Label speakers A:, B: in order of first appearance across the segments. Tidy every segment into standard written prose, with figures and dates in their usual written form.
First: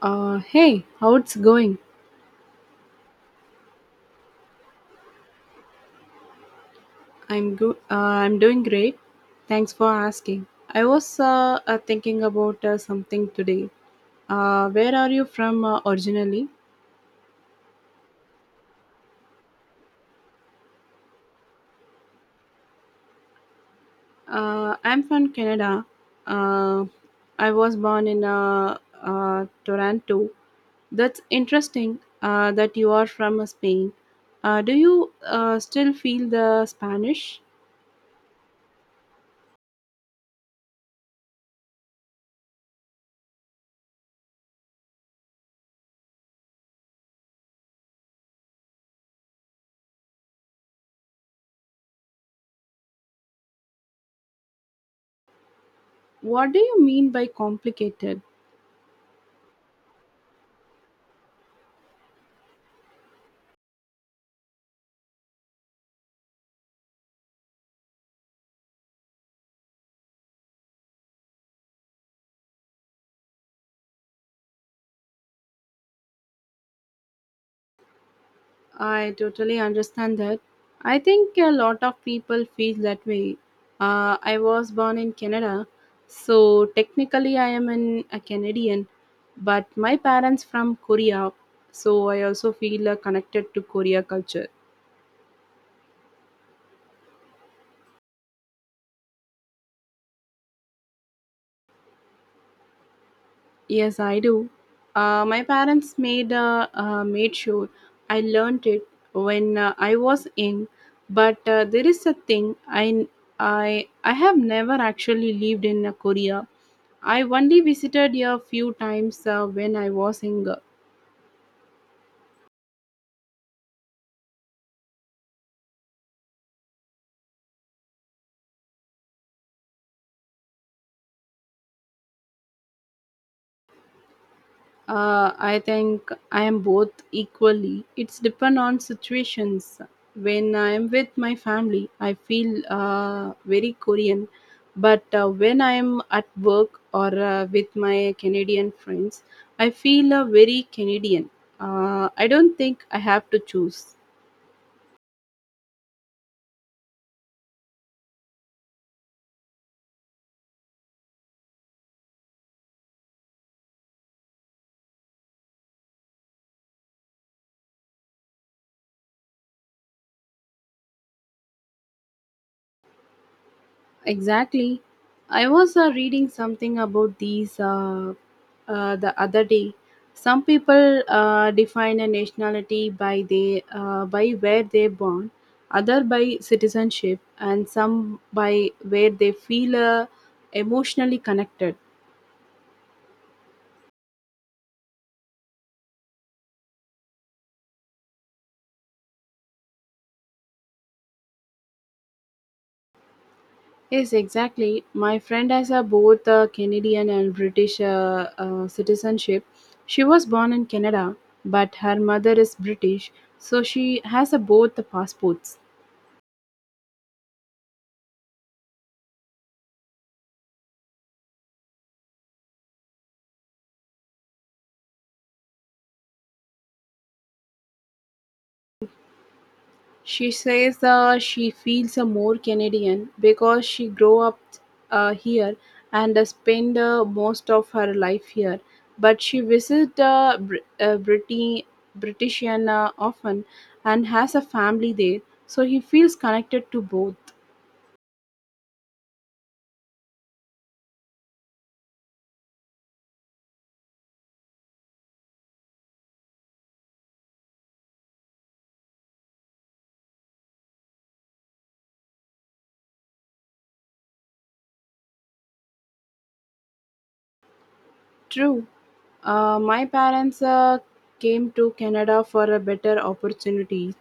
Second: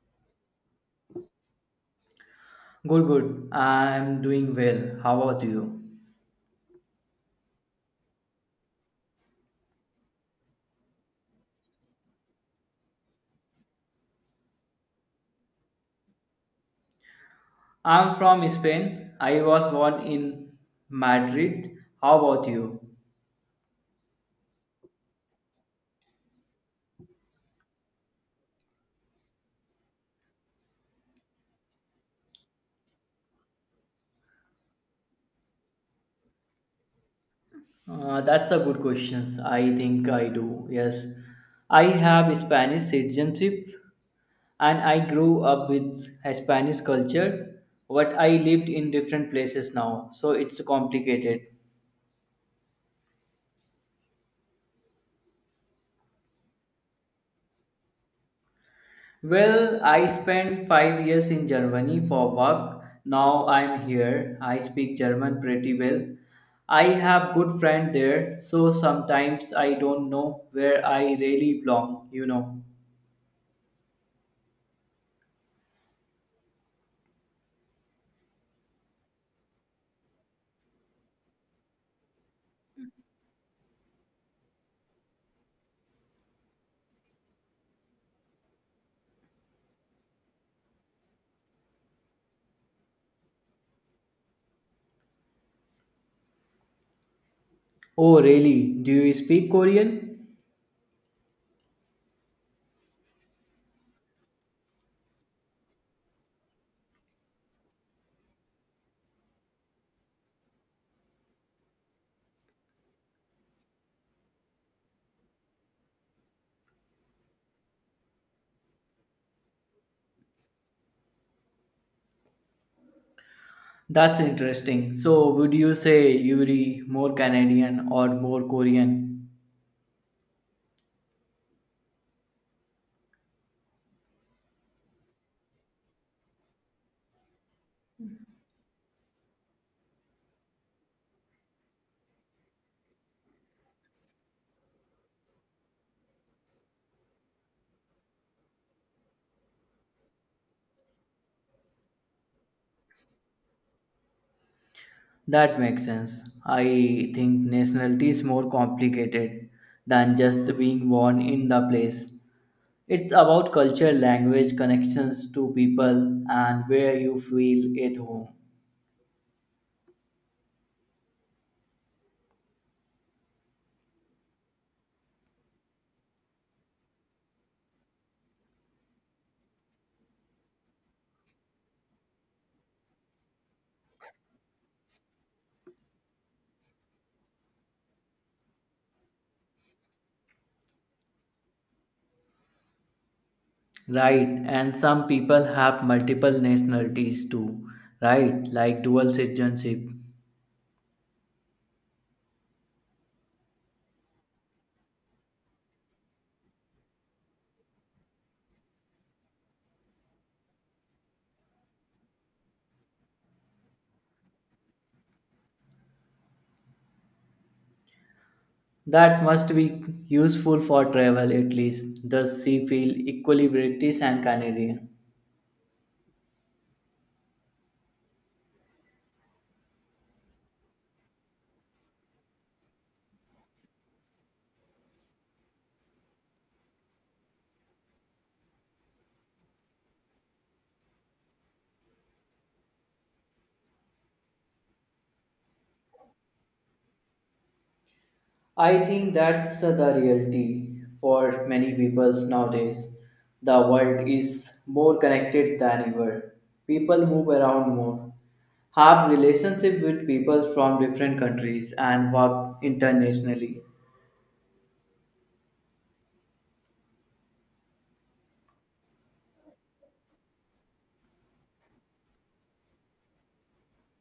A: Hey, how it's going?
B: Good, good. I'm doing well. How about you?
A: I'm good. I'm doing great. Thanks for asking. I was thinking about something today. Where are you from originally?
B: I'm from Spain. I was born in Madrid. How about you?
A: I'm from Canada. Uh, I was born in Toronto. That's interesting that you are from Spain. Do you still feel the Spanish?
B: That's a good question. I think I do. Yes. I have Spanish citizenship and I grew up with Spanish culture, but I lived in different places now, so it's complicated.
A: What do you mean by complicated?
B: Well, I spent 5 years in Germany for work. Now I'm here. I speak German pretty well. I have good friend there, so sometimes I don't know where I really belong,
A: I totally understand that. I think a lot of people feel that way. I was born in Canada, so technically I am an, a Canadian, but my parents from Korea, so I also feel connected to Korea culture.
B: Oh, really? Do you speak Korean?
A: Yes, I do. My parents made made sure I learned it when I was young, but there is a thing I have never actually lived in Korea. I only visited a few times when I was younger.
B: That's interesting. So, would you say you're more Canadian or more Korean?
A: I think I am both equally. It's depend on situations. When I am with my family, I feel very Korean. But when I am at work or with my Canadian friends, I feel very Canadian. I don't think I have to choose.
B: That makes sense. I think nationality is more complicated than just being born in the place. It's about culture, language, connections to people, and where you feel at home.
A: Exactly. I was reading something about these the other day. Some people define a nationality by they by where they're born, other by citizenship, and some by where they feel emotionally connected.
B: Right, and some people have multiple nationalities too, right? Like dual citizenship.
A: Yes, exactly. My friend has a both Canadian and British citizenship. She was born in Canada, but her mother is British, so she has a both the passports.
B: That must be useful for travel at least. Does she feel equally British and Canadian?
A: She says she feels more Canadian because she grew up here and spent most of her life here. But she visits British often and has a family there, so he feels connected to both.
B: I think that's the reality for many people nowadays. The world is more connected than ever. People move around more, have relationship with people from different countries and work internationally.
A: True. My parents came to Canada for a better opportunity.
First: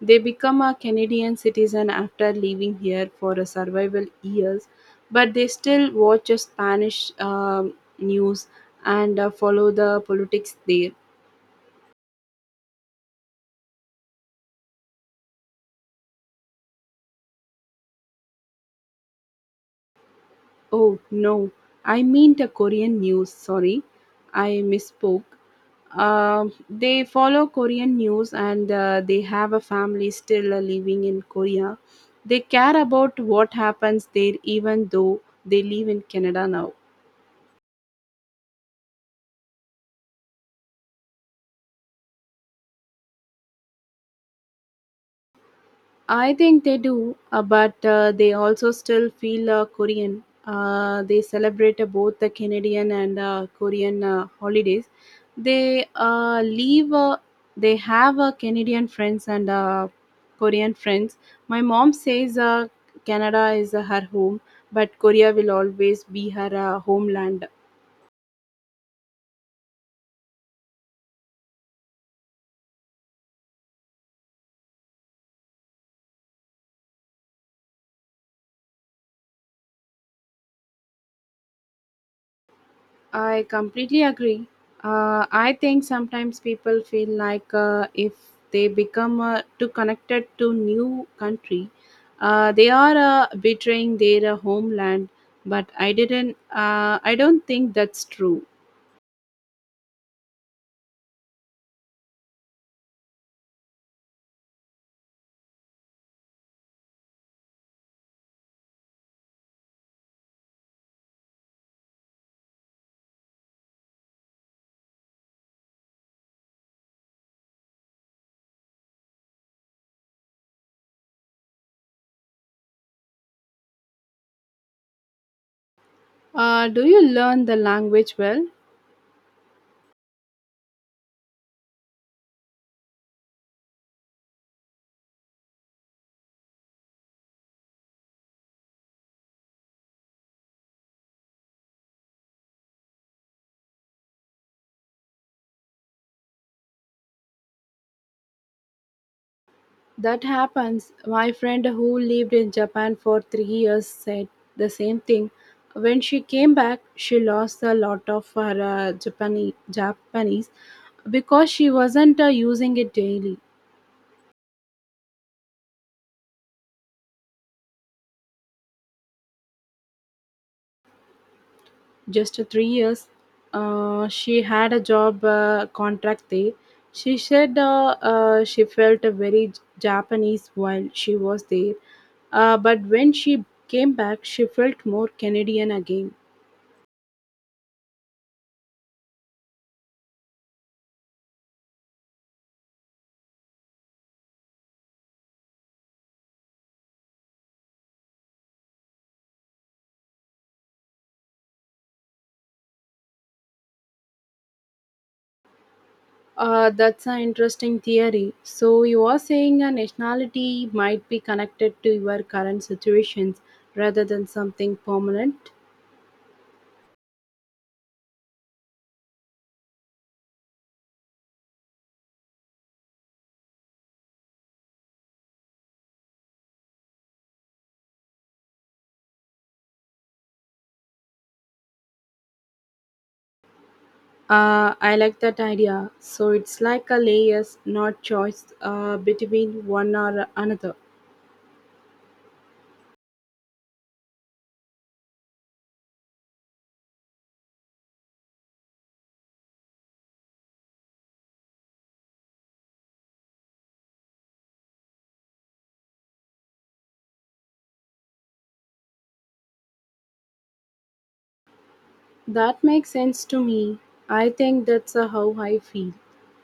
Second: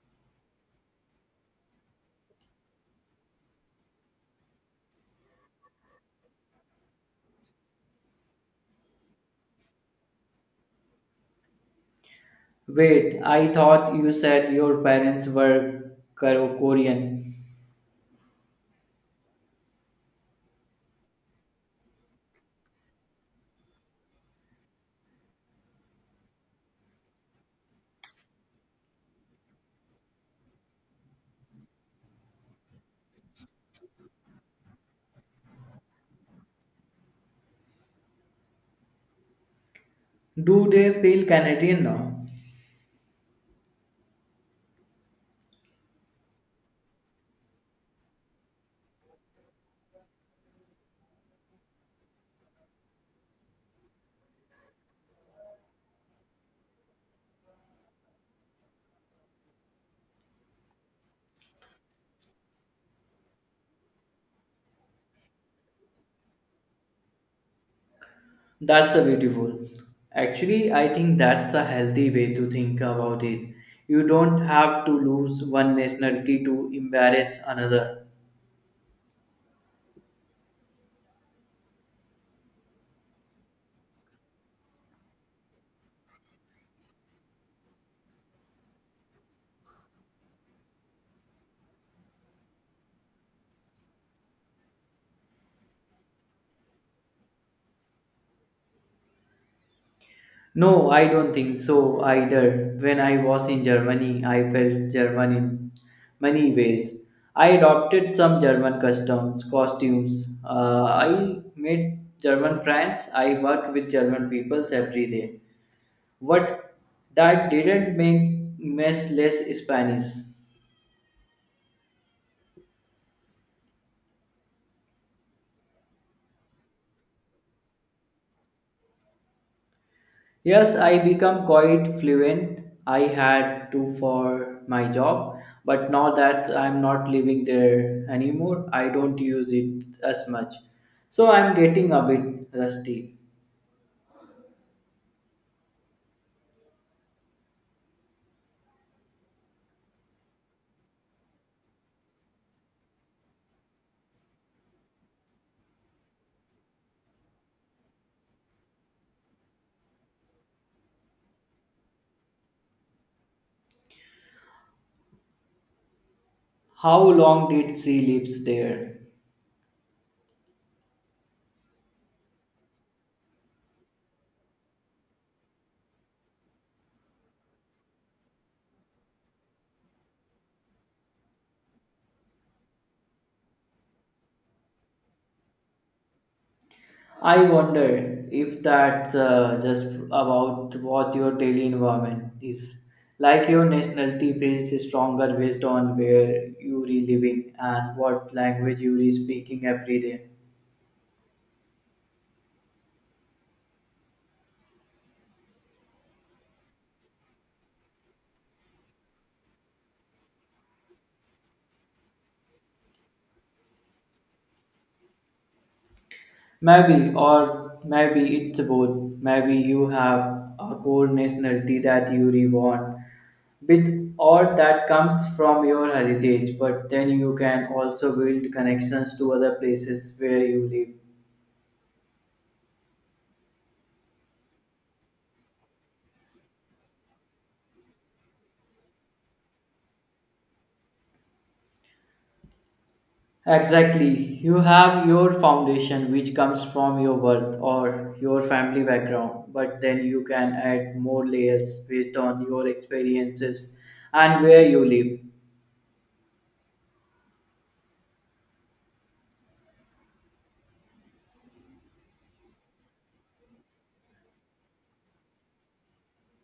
A: They become a Canadian citizen after living here for a survival years, but they still watch a Spanish news and follow the politics there.
B: Wait, I thought you said your parents were Korean.
A: Oh no, I mean the Korean news. Sorry, I misspoke. They follow Korean news and they have a family still living in Korea. They care about what happens there, even though they live in Canada now.
B: Do they feel Canadian now?
A: I think they do, but they also still feel Korean. They celebrate both the Canadian and Korean holidays. They leave. They have Canadian friends and Korean friends. My mom says Canada is her home, but Korea will always be her homeland.
B: That's a beautiful. Actually, I think that's a healthy way to think about it. You don't have to lose one nationality to embarrass another.
A: I completely agree. I think sometimes people feel like if they become too connected to new country, they are betraying their homeland. But I didn't. I don't think that's true.
B: No, I don't think so either. When I was in Germany, I felt German in many ways. I adopted some German customs, costumes. I made German friends. I work with German peoples every day. What that didn't make me less Spanish.
A: Do you learn the language well?
B: Yes, I become quite fluent. I had to for my job, but now that I'm not living there anymore, I don't use it as much. So I'm getting a bit rusty.
A: That happens. My friend who lived in Japan for 3 years said the same thing. When she came back, she lost a lot of her Japanese because she wasn't using it daily.
B: How long did she live there?
A: Just 3 years, she had a job contract there. She said she felt very Japanese while she was there, but when she came back, she felt more Canadian again.
B: I wonder if that's just about what your daily environment is. Like your nationality brings is stronger based on where you are living and what language you are speaking every day.
A: That's an interesting theory. So, you are saying a nationality might be connected to your current situations rather than something permanent?
B: Maybe, or maybe it's both. Maybe you have a core nationality that you reborn with, or that comes from your heritage, but then you can also build connections to other places where you live.
A: I like that idea. So, it's like a layers, not choice between one or another.
B: Exactly. You have your foundation, which comes from your birth or your family background, but then you can add more layers based on your experiences and where you live.
A: That makes sense to me. I think that's how I feel.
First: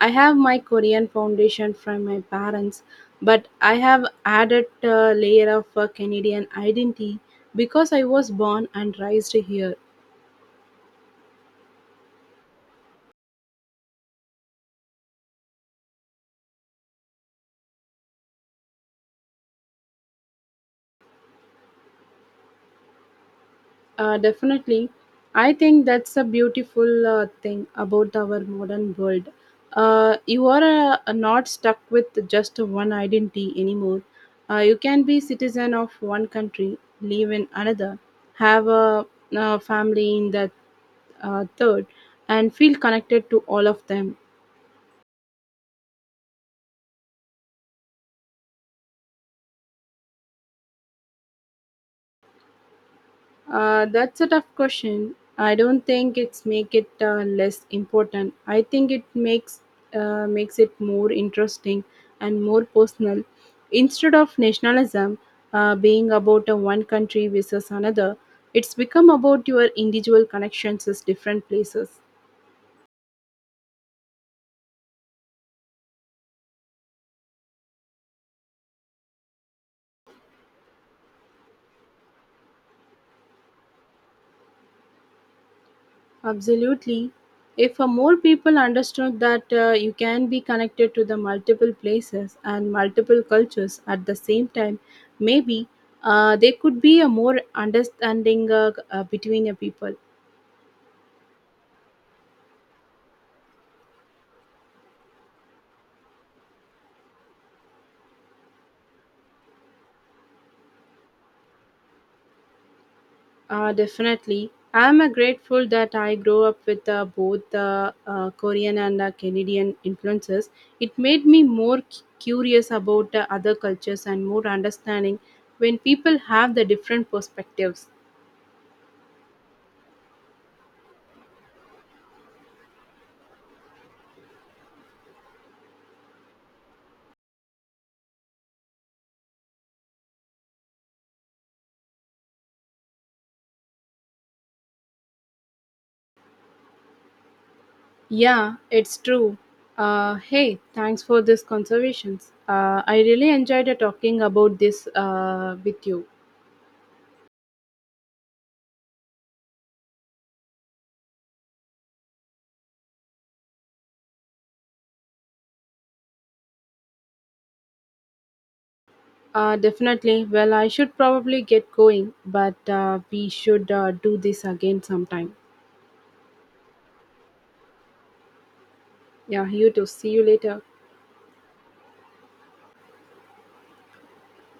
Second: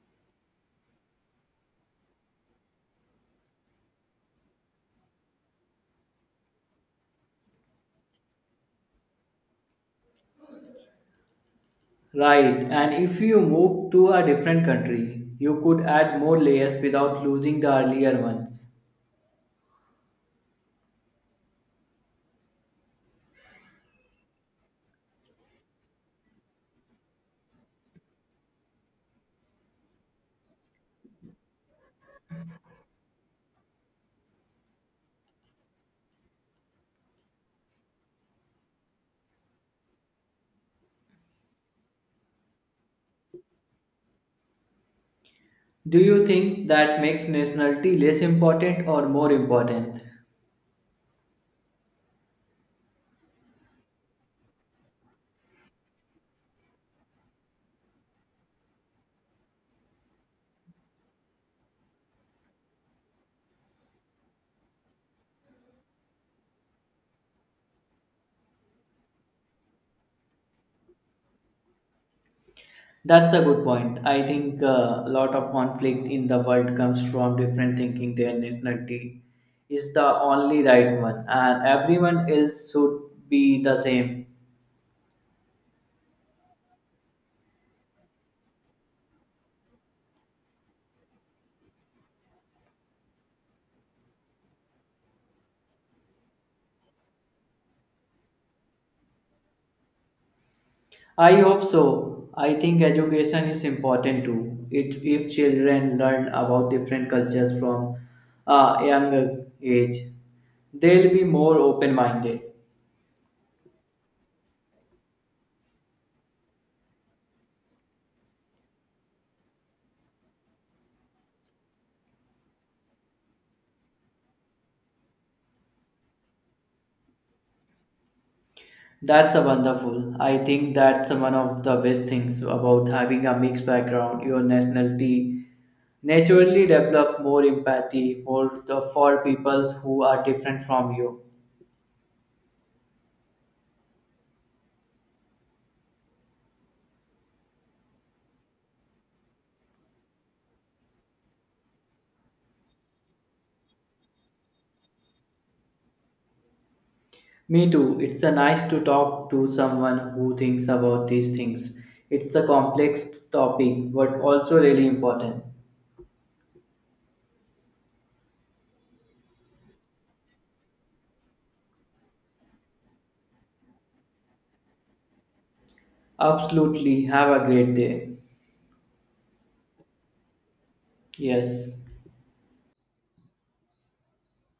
A: I have my Korean foundation from my parents, but I have added a layer of Canadian identity because I was born and raised here.
B: Right, and if you move to a different country, you could add more layers without losing the earlier ones.
A: Definitely. I think that's a beautiful thing about our modern world. You are not stuck with just one identity anymore. You can be citizen of one country, live in another, have a, family in that third, and feel connected to all of them.
B: Do you think that makes nationality less important or more important?
A: That's a tough question. I don't think it's make it less important. I think it makes makes it more interesting and more personal. Instead of nationalism being about a one country versus another, it's become about your individual connections with different places.
B: That's a good point. I think a lot of conflict in the world comes from different thinking their nationality is the only right one and everyone else should be the same.
A: Absolutely. If more people understood that you can be connected to the multiple places and multiple cultures at the same time, maybe there could be a more understanding between the people.
B: I hope so. I think education is important too. It, if children learn about different cultures from a younger age, they'll be more open minded.
A: Definitely. I am grateful that I grew up with both Korean and Canadian influences. It made me more curious about other cultures and more understanding when people have the different perspectives.
B: That's a wonderful. I think that's one of the best things about having a mixed background. Your nationality naturally develop more empathy for the for people who are different from you.
A: Yeah, it's true. Hey, thanks for this conservations. I really enjoyed talking about this with you.
B: Me too. It's a nice to talk to someone who thinks about these things. It's a complex topic, but also really important.
A: Definitely. Well, I should probably get going, but we should do this again sometime.
B: Absolutely. Have a great day.
A: Yeah, you too. See you later.
B: Yes.